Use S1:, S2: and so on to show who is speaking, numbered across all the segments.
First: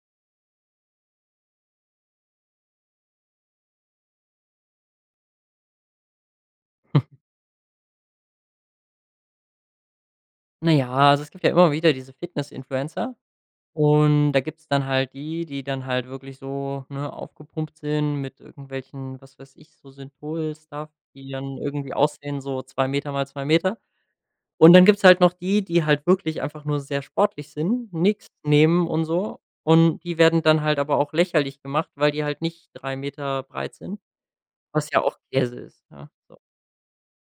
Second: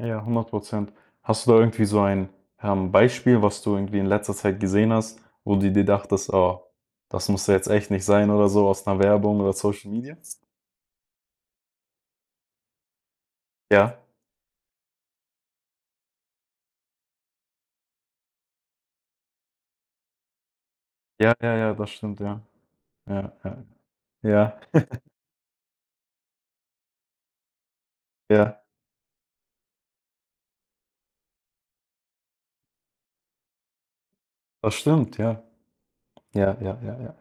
S1: Ja, 100 %. Hast du da irgendwie so ein, ähm, Beispiel, was du irgendwie in letzter Zeit gesehen hast, wo du dir dachtest: „Oh, das musste jetzt echt nicht sein“, oder so aus 'ner Werbung oder Social Media?
S2: Na ja, also es gibt ja immer wieder diese Fitness-Influencer
S1: Ja.
S2: und da gibt's dann halt die, die dann halt wirklich so, ne, aufgepumpt sind mit irgendwelchen, was weiß ich, so Synthol Stuff, die
S1: Ja, ja,
S2: dann
S1: ja, das
S2: irgendwie
S1: stimmt, ja.
S2: aussehen, so 2 m mal
S1: Ja,
S2: 2 m
S1: ja, ja.
S2: und dann gibt's halt noch die, die halt wirklich einfach nur sehr sportlich sind, nix
S1: Ja.
S2: nehmen und so und die werden dann halt aber auch lächerlich gemacht, weil die halt nicht 3 m breit sind,
S1: Das
S2: was ja
S1: stimmt,
S2: auch
S1: ja.
S2: Käse ist, ja, so.
S1: Ja, ja, ja, ja.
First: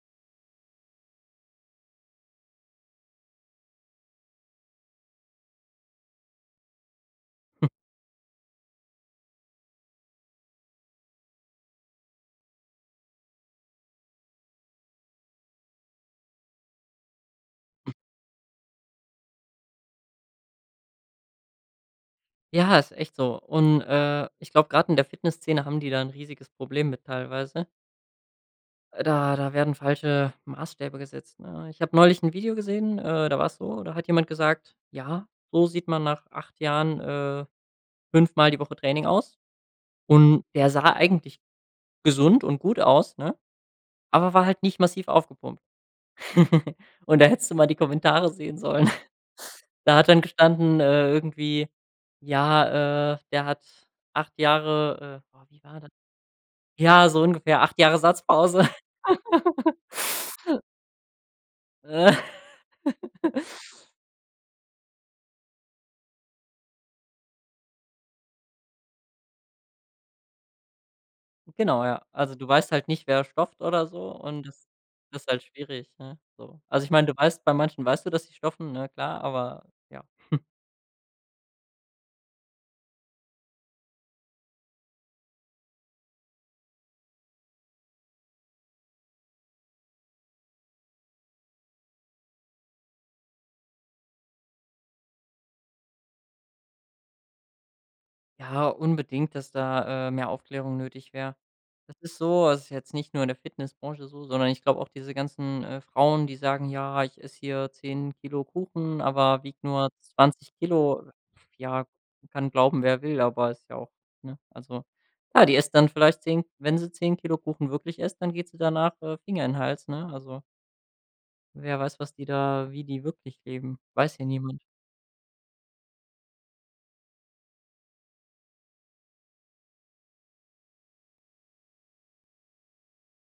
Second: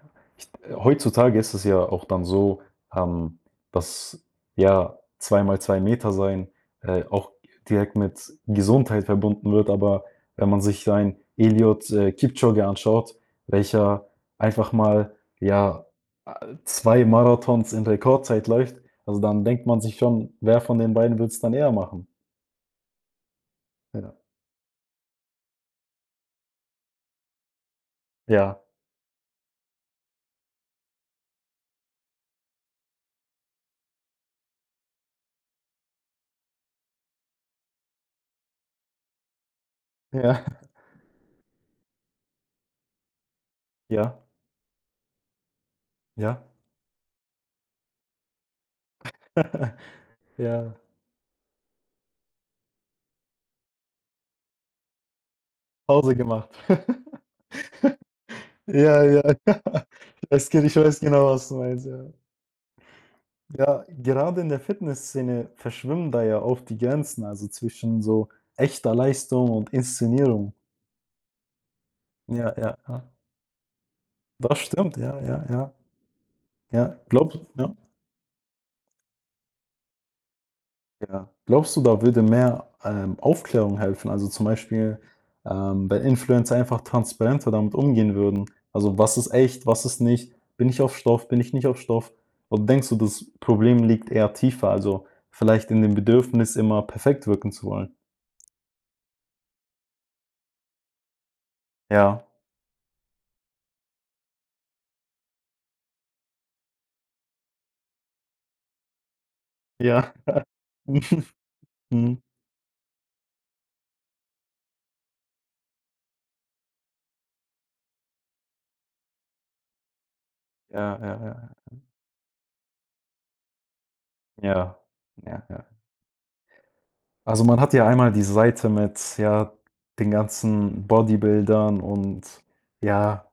S1: Äh, heutzutage ist es ja auch dann so, ähm, dass ja 2 mal 2 m sein, äh, auch direkt mit Gesundheit verbunden wird, aber wenn man sich so ein Eliud äh, Kipchoge anschaut, welcher einfach mal, ja, äh, 2 Marathons in Rekordzeit läuft, also dann denkt man sich schon, wer von den beiden würde es dann eher machen?
S2: Ja, ist echt so, und,
S1: Ja.
S2: äh, ich glaube, grad in der Fitnessszene haben die da 'n riesiges Problem mit teilweise.
S1: Ja.
S2: Äh, da da werden falsche Maßstäbe gesetzt, ne? Ich habe neulich 'n Video gesehen, äh, da war es so, da hat jemand gesagt: „Ja, so sieht man nach 8 Jahren, äh, fünfmal die Woche Training aus.“
S1: Ja.
S2: Und der sah eigentlich gesund und gut aus, ne,
S1: Ja.
S2: aber war halt nicht massiv aufgepumpt,
S1: Ja.
S2: und da hättest du mal die Kommentare sehen sollen. Da hat dann
S1: Ja.
S2: gestanden, äh, irgendwie, ja, äh, der hat 8 Jahre, äh oh, wie war da
S1: Pause gemacht.
S2: ja so ungefähr 8 Jahre Satzpause.
S1: Ja, ja. Das kenne ich, ich weiß genau was du meinst, ja. Ja, gerade in der Fitnessszene verschwimmen da ja oft die Grenzen, also zwischen so echter Leistung und Inszenierung.
S2: Genau, ja. Also du
S1: Ja,
S2: weißt
S1: ja,
S2: halt nicht,
S1: ja.
S2: wer stofft oder so und
S1: Das
S2: das
S1: stimmt, ja,
S2: ist halt
S1: ja, ja.
S2: schwierig, ne, so. Also ich
S1: Ja,
S2: meine, du
S1: glaubst
S2: weißt
S1: d
S2: bei
S1: ja.
S2: manchen weißt du, dass sie stoffen, ne, klar, aber ja.
S1: Ja. Glaubst du da würde mehr, ähm, Aufklärung helfen? Also zum Beispiel, ähm, wenn Influencer einfach transparenter damit umgehen würden? Also, was ist echt, was ist nicht? Bin ich auf Stoff? Bin ich nicht auf Stoff? Oder denkst du, das Problem liegt eher tiefer, also vielleicht in dem Bedürfnis, immer perfekt wirken zu wollen?
S2: Ja, unbedingt, dass da, äh, mehr Aufklärung nötig wäre. Das ist
S1: Ja.
S2: so also, ist jetzt nicht nur in der Fitnessbranche so, sondern ich glaube auch diese ganzen, äh, Frauen, die sagen: „Ja, ich esse hier 10 kg Kuchen, aber wiege nur
S1: Ja.
S2: 20 kg.“ Ja,
S1: Mhm.
S2: kann glauben wer will, aber ist ja auch, ne? Also, ja, die isst dann vielleicht 10 wenn sie 10 kg Kuchen wirklich isst, dann geht sie danach, äh, Finger in den Hals, ne? Also
S1: Ja, ja, ja, ja.
S2: wer weiß, was die da wie die wirklich leben, weiß ja niemand.
S1: Ja, ja, ja. Also, man hat ja einmal die Seite mit, ja, den ganzen Bodybuildern und ja